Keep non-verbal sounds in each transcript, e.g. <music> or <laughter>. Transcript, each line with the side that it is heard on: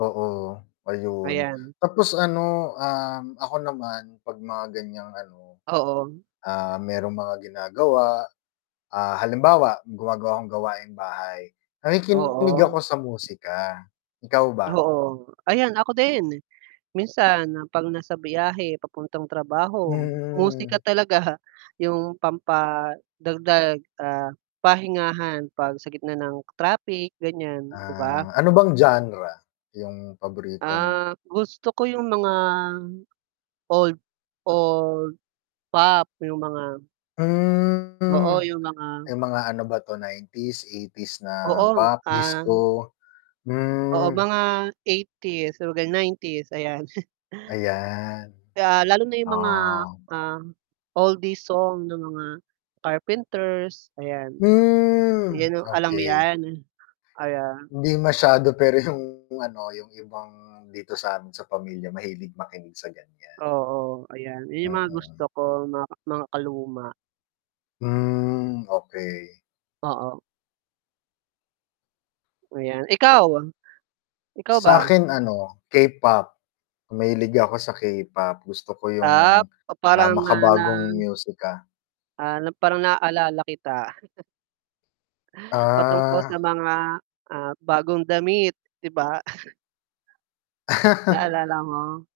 left: Oo. Ayun,
right: Ayan.
left: tapos ano, um, ako naman 'pag mga ganiyang ano,
right: Oo.
left: ah, mayrong mga ginagawa, ah, halimbawa gumagawa akong gawaing bahay, nakikinig
right: Oo.
left: ako sa musika. Ikaw ba?
right: Oo. Ayan ako din! Minsan 'pag nasa biyahe papuntang trabaho,
left: Hmm.
right: musika talaga yung pampadagdag, ah, pahingahan 'pag sa gitna ng traffic ganyan, 'di ba?
left: Ah, Ano bang genre yung paborito mo?
right: Ah, gusto ko yung mga, old old pop, yung mga Oo,
left: Hmm.
right: yung mga
left: Yung mga ano ba 'to 90s, 80s na
right: Oo,
left: pop,
right: ah
left: disco
right: Oo,
left: hmm.
right: mga 80s, <unintelligible> 90s, ayan. <chuckles>
left: Ayan.
right: Ah, lalo na yung mga,
left: Oh.
right: ah, oldies song ng mga Carpenters, ayan.
left: Hmm,
right: Yan 'no, alam mo
left: okey.
right: 'yan. Kaya
left: Hindi masyado, pero yung ano, yung ibang dito sa'min, sa pamilya mahilig makinig sa ganyan.
right: Oo, ayan. Ayan yung mga gusto
left: Mm.
right: ko ma makaluma.
left: Hmm, okey.
right: Oo. Ayan, ikaw? Ikaw ba?
left: Sa'kin ano, K-pop. Mahilig ako sa K-pop. Gusto ko
right: Ah,
left: yung,
right: pa para
left: ah,
right: nga
left: makabagong
right: lang
left: musika.
right: Ah, na parang naalala kita. <chuckles> Patungkol
left: Ah.
right: sa mga, ah, bagong damit, 'di ba? <chuckles>
left: <laughs>
right: Naalala mo?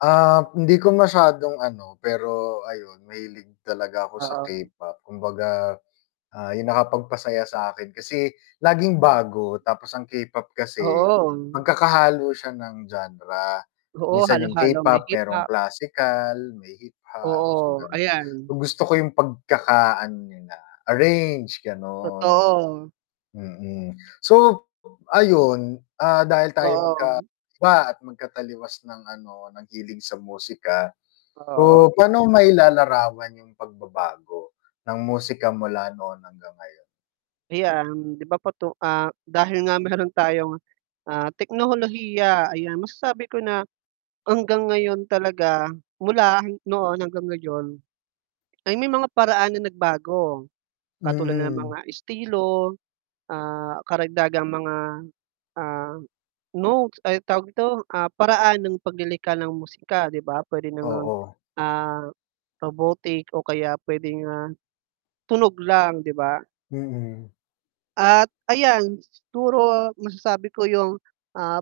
left: Ah, hindi ko masyadong ano, pero ayun mahilig talaga ako sa
right: Oo.
left: K-pop. Kumbaga, ah, yung nakapagpasaya sa'kin kasi laging bago tapos ang K-pop kasi
right: Oo.
left: magkakahalo siya ng genre.
right: Oo,
left: Minsan yung
right: halo-halo. May
left: K-pop mayrong
right: hip-hop.
left: classical, may hip-hop, so
right: Oo,
left: gano'n.
right: ayan.
left: Yung gusto ko yung pagkakaano nila, arrange, gano'n.
right: Totoo.
left: Mm. So, ayun, ah, dahil tayo
right: Oo.
left: magkaiba at magkataliwas ng ano, ng hilig sa musika,
right: Oo.
left: so pa'no mo mailalarawan yung pagbabago ng musika mula noon hanggang ngayon?
right: Ayan, 'di ba patu ah, dahil nga mayro'n tayong, ah, teknolohiya, ayan. Masasabi ko na hanggang ngayon talaga, mula noon hanggang ngayon ay may mga paraan na nagbago katulad ng
left: Mm.
right: mga estilo, ah, karagdagang mga, ah, notes ay, anong tawag dito, ah, paraan ng paglilikha ng musika, 'di ba? Puwede na ngang,
left: Oo.
right: ah, robotic o kaya puwedeng, ah, tunog lang, 'di ba?
left: Mm.
right: At ayan, siguro masasabi ko yung ap